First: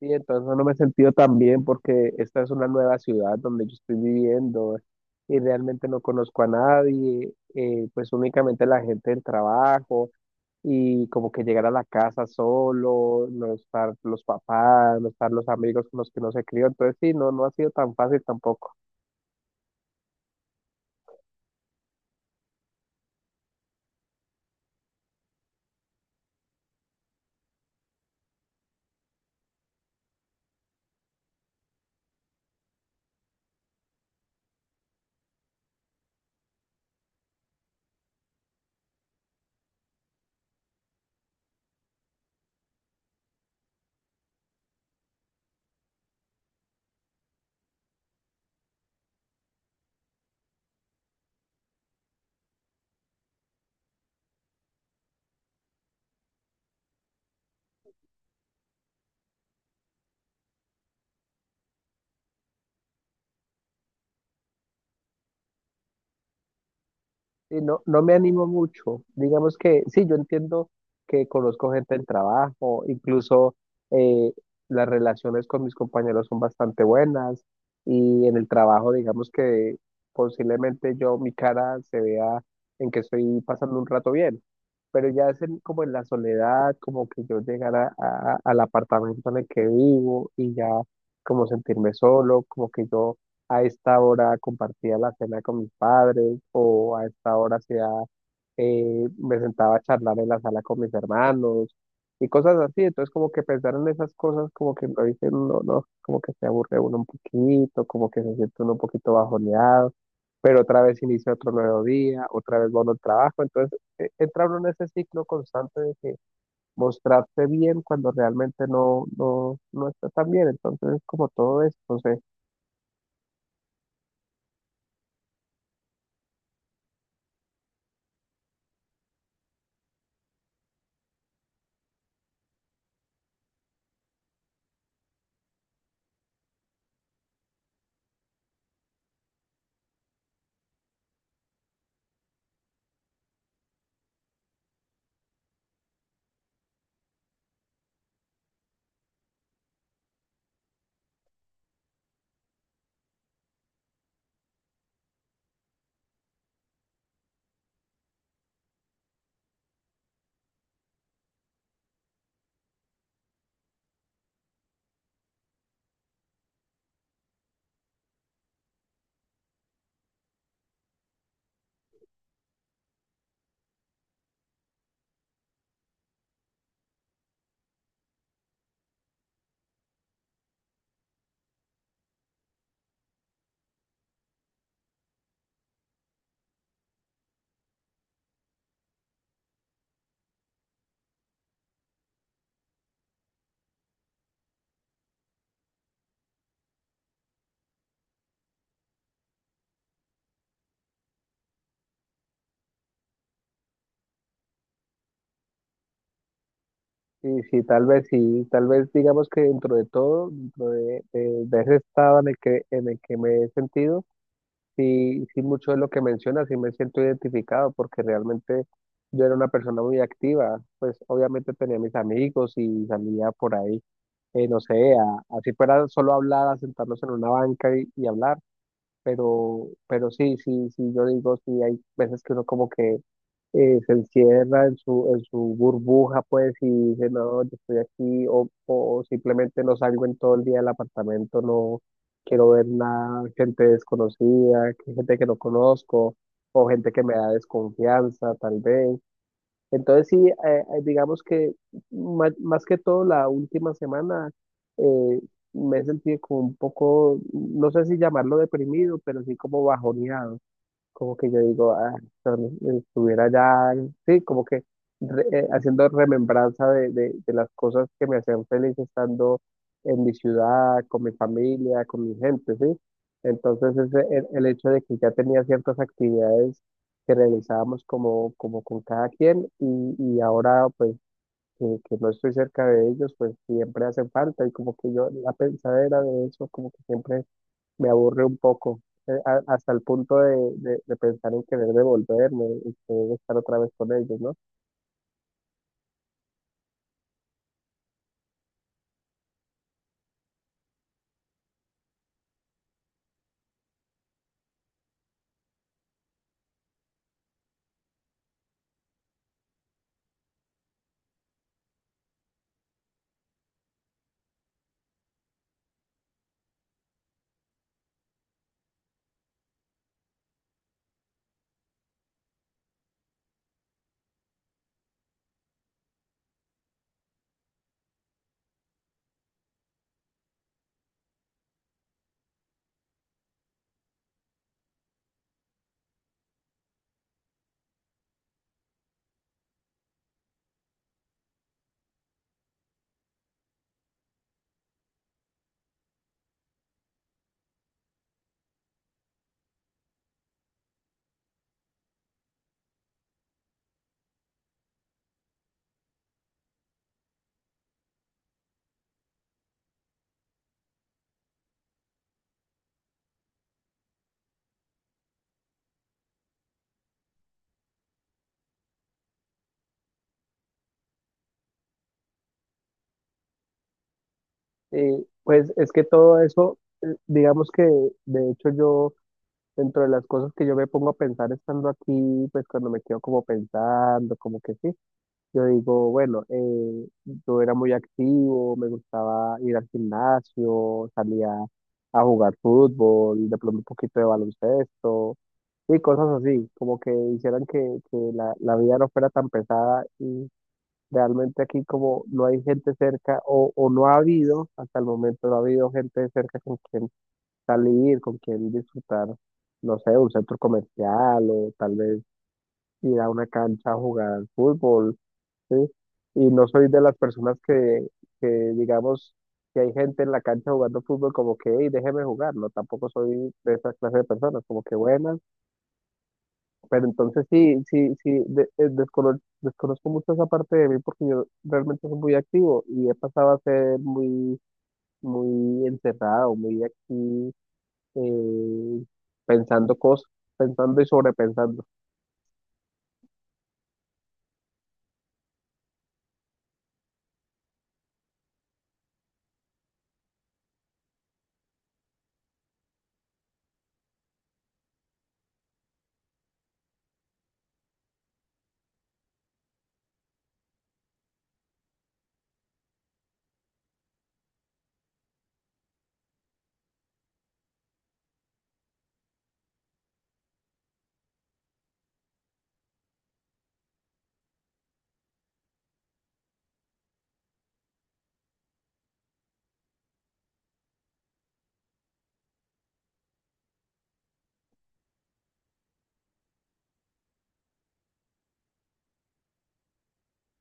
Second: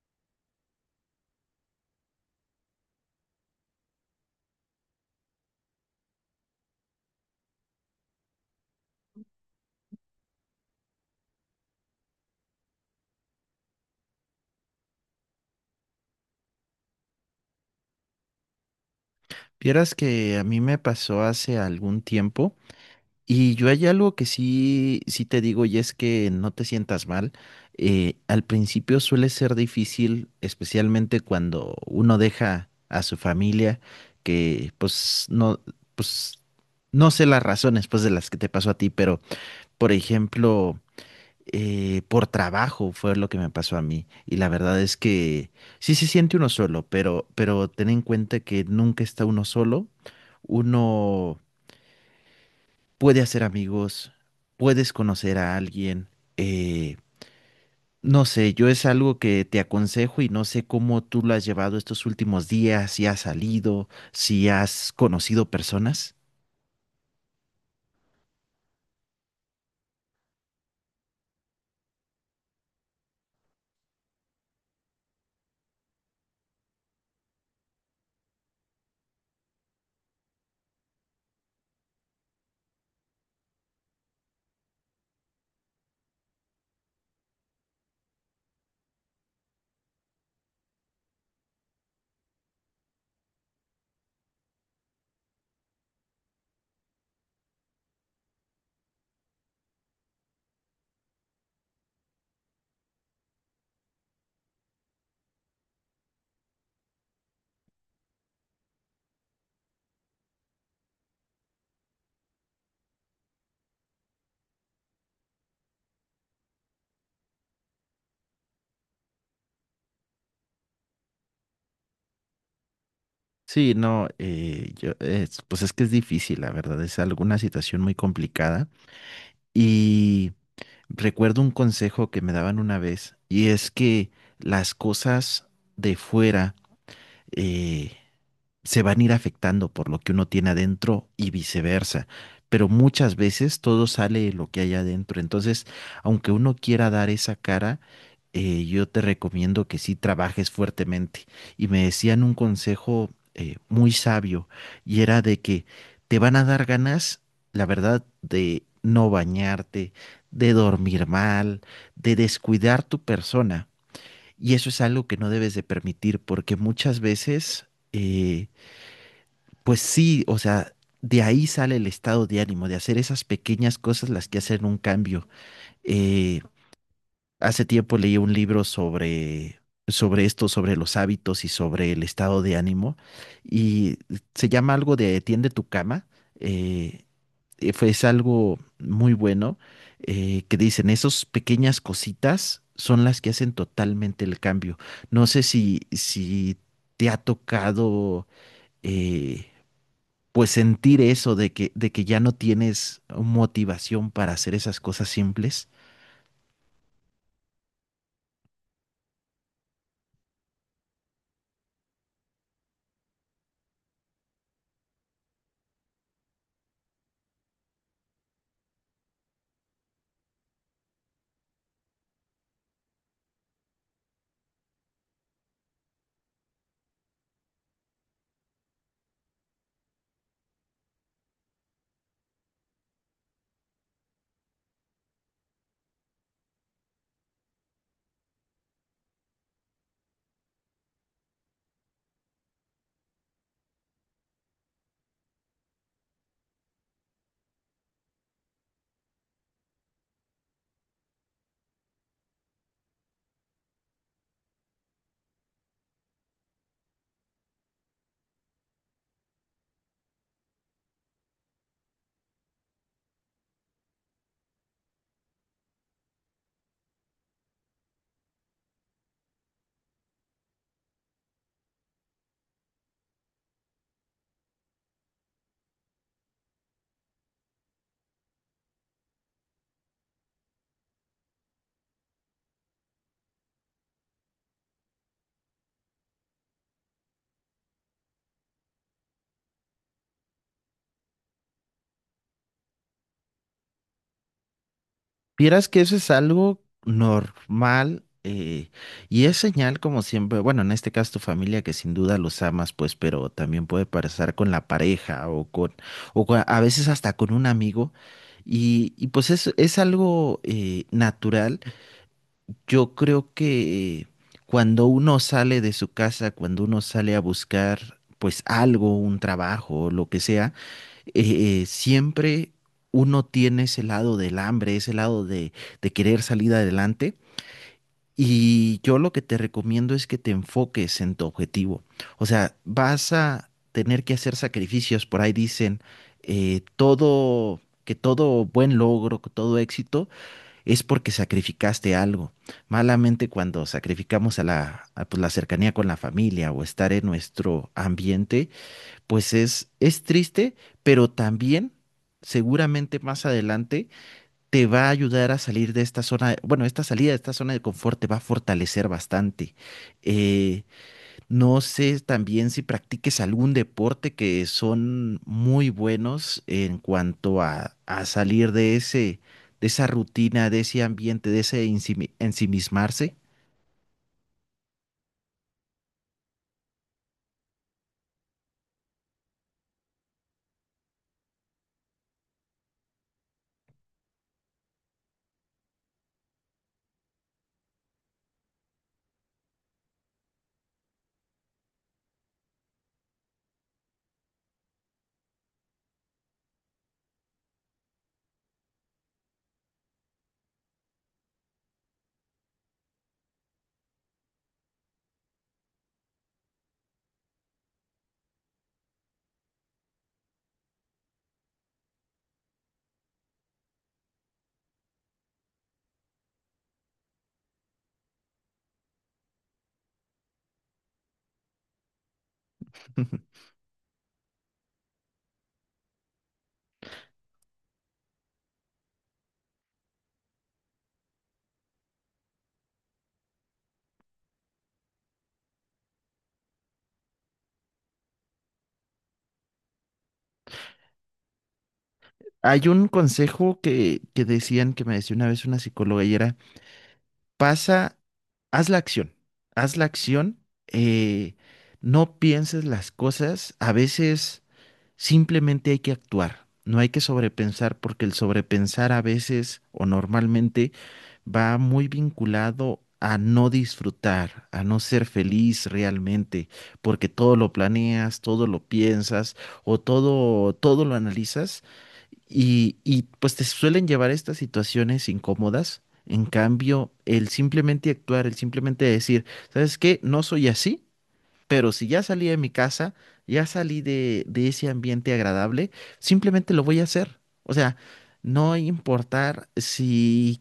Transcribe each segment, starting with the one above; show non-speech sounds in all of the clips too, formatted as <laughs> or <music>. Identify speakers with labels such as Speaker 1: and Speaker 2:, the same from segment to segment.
Speaker 1: Sí, entonces no me he sentido tan bien porque esta es una nueva ciudad donde yo estoy viviendo y realmente no conozco a nadie, pues únicamente la gente del trabajo y como que llegar a la casa solo, no estar los papás, no estar los amigos con los que no se crió. Entonces sí, no, no ha sido tan fácil tampoco.
Speaker 2: Vieras que a mí me pasó hace algún tiempo y yo hay algo que sí te digo y es que no te sientas mal. Al principio suele ser difícil, especialmente cuando uno deja a su familia, que pues no sé las razones pues de las que te pasó a ti, pero por ejemplo por trabajo fue lo que me pasó a mí. Y la verdad es que sí se siente uno solo, pero ten en cuenta que nunca está uno solo. Uno puede hacer amigos, puedes conocer a alguien. eh, no sé, yo es algo que te aconsejo y no sé cómo tú lo has llevado estos últimos días, si has salido, si has conocido personas.
Speaker 1: Sí, no, no me animo mucho. Digamos que sí, yo entiendo que conozco gente del trabajo, incluso eh, las relaciones con mis compañeros son bastante buenas y en el trabajo, digamos que posiblemente yo, mi cara se vea en que estoy pasando un rato bien, pero ya es como en la soledad, como que yo llegara al apartamento en el que vivo y ya como sentirme solo, como que yo a esta hora compartía la cena con mis padres o a esta hora hacía, me sentaba a charlar en la sala con mis hermanos y cosas así. Entonces como que pensar en esas cosas como que lo dicen, no, no, como que se aburre uno un poquito, como que se siente uno un poquito bajoneado, pero otra vez inicia otro nuevo día, otra vez va uno al trabajo. Entonces entra uno en ese ciclo constante de que mostrarse bien cuando realmente no, no, no está tan bien. Entonces es como todo esto.
Speaker 2: Sí, no, yo, pues es que es difícil, la verdad, es alguna situación muy complicada. y Recuerdo un consejo que me daban una vez y es que las cosas de fuera, eh, se van a ir afectando por lo que uno tiene adentro y viceversa. Pero muchas veces todo sale de lo que hay adentro. Entonces, aunque uno quiera dar esa cara, yo te recomiendo que sí trabajes fuertemente. Y me decían un consejo muy sabio y era de que te van a dar ganas, la verdad, de no bañarte, de dormir mal, de descuidar tu persona. Y eso es algo que no debes de permitir porque muchas veces... pues sí, o sea, de ahí sale el estado de ánimo, de hacer esas pequeñas cosas las que hacen un cambio. Eh, hace tiempo leí un libro sobre esto, sobre los hábitos y sobre el estado de ánimo, y se llama algo de Tiende tu cama. eh, es algo muy bueno que dicen, esas pequeñas cositas son las que hacen totalmente el cambio. No sé si te ha tocado... eh, pues sentir eso de que ya no tienes motivación para hacer esas cosas simples.
Speaker 1: Sí, sí, tal vez digamos que dentro de todo, dentro de ese estado en el que me he sentido, sí, sí mucho de lo que mencionas, sí me siento identificado porque realmente yo era una persona muy activa, pues obviamente tenía mis amigos y salía por ahí. No sé, así fuera solo hablar, a sentarnos en una banca y hablar, pero sí, sí, sí, yo digo, sí, hay veces que uno como que se encierra en su burbuja, pues, y dice, no, yo estoy aquí, o simplemente no salgo en todo el día del apartamento, no quiero ver nada, gente desconocida, gente que no conozco, o gente que me da desconfianza, tal vez. Entonces sí, digamos que más, más que todo la última semana eh, me he sentido como un poco, no sé si llamarlo deprimido, pero sí como bajoneado, como que yo digo, ah, estuviera ya, sí, como que haciendo remembranza de las cosas que me hacían feliz estando en mi ciudad, con mi familia, con mi gente, ¿sí? Entonces ese, el hecho de que ya tenía ciertas actividades que realizábamos como, como con cada quien y ahora pues que no estoy cerca de ellos, pues siempre hacen falta y como que yo la pensadera de eso, como que siempre me aburre un poco, hasta el punto de pensar en querer devolverme y querer estar otra vez con ellos, ¿no?
Speaker 2: Vieras que eso es algo normal, y es señal como siempre, bueno, en este caso tu familia que sin duda los amas, pues, pero también puede pasar con la pareja o con, a veces hasta con un amigo y pues es algo natural. Yo creo que cuando uno sale de su casa, cuando uno sale a buscar pues algo, un trabajo, lo que sea, siempre uno tiene ese lado del hambre, ese lado de querer salir adelante. Y yo lo que te recomiendo es que te enfoques en tu objetivo. O sea, vas a tener que hacer sacrificios. Por ahí dicen que todo buen logro, que todo éxito es porque sacrificaste algo. Malamente cuando sacrificamos a la, a, pues, la cercanía con la familia o estar en nuestro ambiente, pues es triste, pero también seguramente más adelante te va a ayudar a salir de esta zona, bueno, esta salida de esta zona de confort te va a fortalecer bastante. Eh, no sé también si practiques algún deporte que son muy buenos en cuanto a salir de ese, de esa rutina, de ese ambiente, de ese ensimismarse.
Speaker 1: Y pues es que todo eso, digamos que de hecho yo, dentro de las cosas que yo me pongo a pensar estando aquí, pues cuando me quedo como pensando, como que sí, yo digo, bueno, yo era muy activo, me gustaba ir al gimnasio, salía a jugar fútbol, de pronto un poquito de baloncesto y cosas así, como que hicieran que la vida no fuera tan pesada y realmente aquí como no hay gente cerca o no ha habido, hasta el momento no ha habido gente cerca con quien salir, con quien disfrutar, no sé, un centro comercial o tal vez ir a una cancha a jugar al fútbol, ¿sí? Y no soy de las personas que digamos, que hay gente en la cancha jugando fútbol como que, hey, déjeme jugar, no, tampoco soy
Speaker 2: <laughs>
Speaker 1: de esa clase de personas, como que buenas, pero entonces sí, sí, sí, desconozco mucho esa parte de mí porque yo realmente soy muy activo y he pasado a ser muy, muy encerrado, muy aquí, eh, pensando cosas, pensando y sobrepensando.
Speaker 2: Hay un consejo que decían, que me decía una vez una psicóloga y era, pasa, haz la acción, haz la acción, eh, no pienses las cosas. A veces simplemente hay que actuar, no hay que sobrepensar porque el sobrepensar a veces o normalmente va muy vinculado a no disfrutar, a no ser feliz realmente, porque todo lo planeas, todo lo piensas o todo lo analizas y pues te suelen llevar a estas situaciones incómodas. En cambio, el simplemente actuar, el simplemente decir, ¿sabes qué? No soy así, pero si ya salí de mi casa, ya salí de ese ambiente agradable, simplemente lo voy a hacer. O sea, no importar si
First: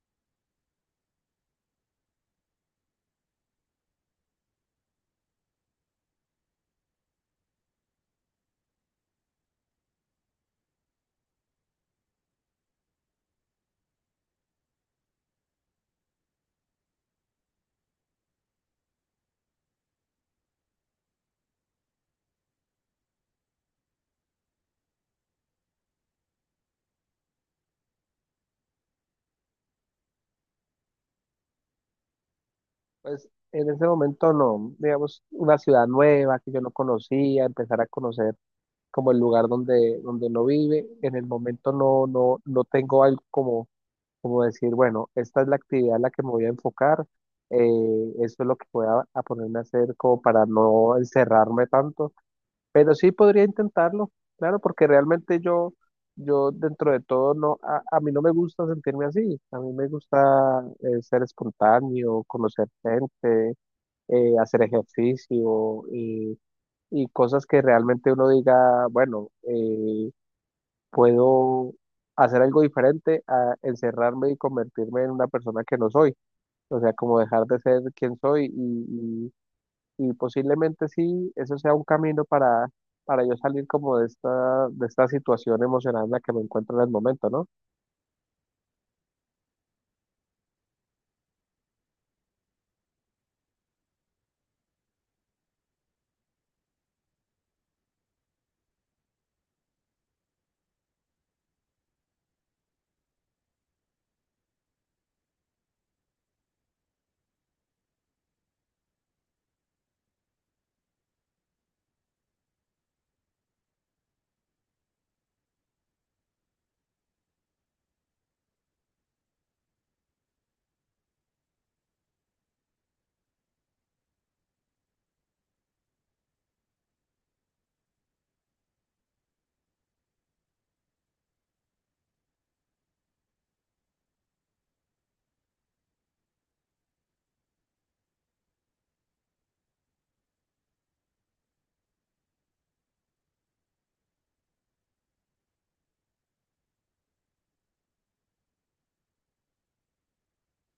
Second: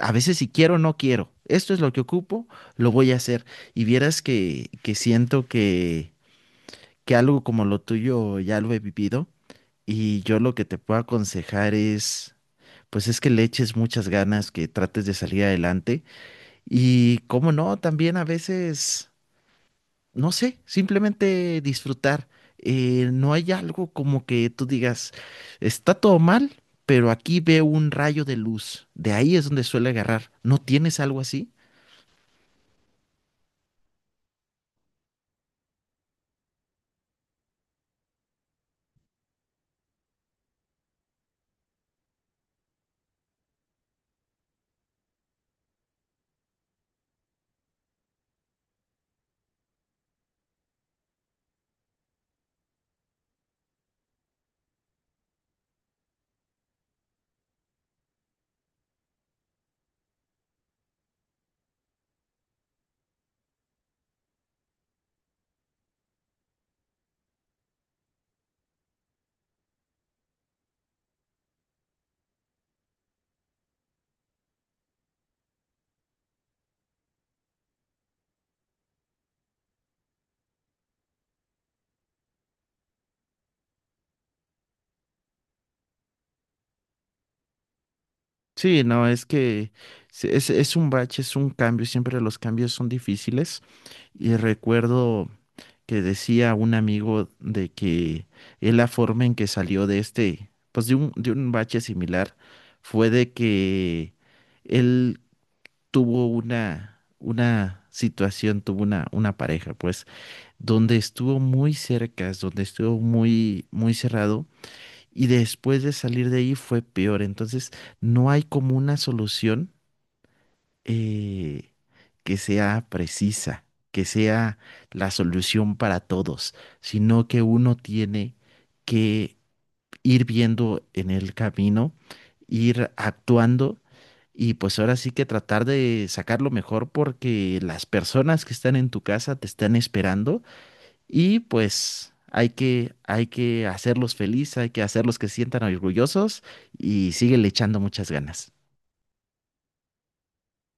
Speaker 2: a veces si quiero o no quiero. Esto es lo que ocupo, lo voy a hacer. Y vieras que siento que algo como lo tuyo ya lo he vivido. Y yo lo que te puedo aconsejar es, pues es que le eches muchas ganas, que trates de salir adelante. Y cómo no, también a veces no sé, simplemente disfrutar. No hay algo como que tú digas, está todo mal, pero aquí veo un rayo de luz. De ahí es donde suele agarrar. ¿No tienes algo así?
Speaker 1: Pues en ese momento no, digamos, una ciudad nueva que yo no conocía, empezar a conocer como el lugar donde, donde uno vive. En el momento no, no, no tengo algo como, como decir, bueno, esta es la actividad en la que me voy a enfocar, eso es lo que voy a ponerme a hacer como para no encerrarme tanto, pero sí podría intentarlo, claro, porque realmente yo, yo dentro de todo no, a mí no me gusta sentirme así, a mí me gusta ser espontáneo, conocer gente, hacer ejercicio y cosas que realmente uno diga, bueno, puedo hacer algo diferente a encerrarme y convertirme en una persona que no soy, o sea, como dejar de ser quien soy y posiblemente sí, eso sea un camino para yo salir como de esta situación emocional en la que me encuentro en el momento, ¿no?
Speaker 2: Sí, no, es que es un bache, es un cambio. Siempre los cambios son difíciles. Y recuerdo que decía un amigo de que él la forma en que salió de este, pues de un bache similar, fue de que él tuvo una situación, tuvo una pareja, pues, donde estuvo muy cerca, es donde estuvo muy, muy cerrado, y después de salir de ahí fue peor. Entonces, no hay como una solución eh, que sea precisa, que sea la solución para todos, sino que uno tiene que ir viendo en el camino, ir actuando y pues ahora sí que tratar de sacar lo mejor porque las personas que están en tu casa te están esperando y pues hay que hacerlos felices, hay que hacerlos que se sientan orgullosos y síguele echando muchas ganas.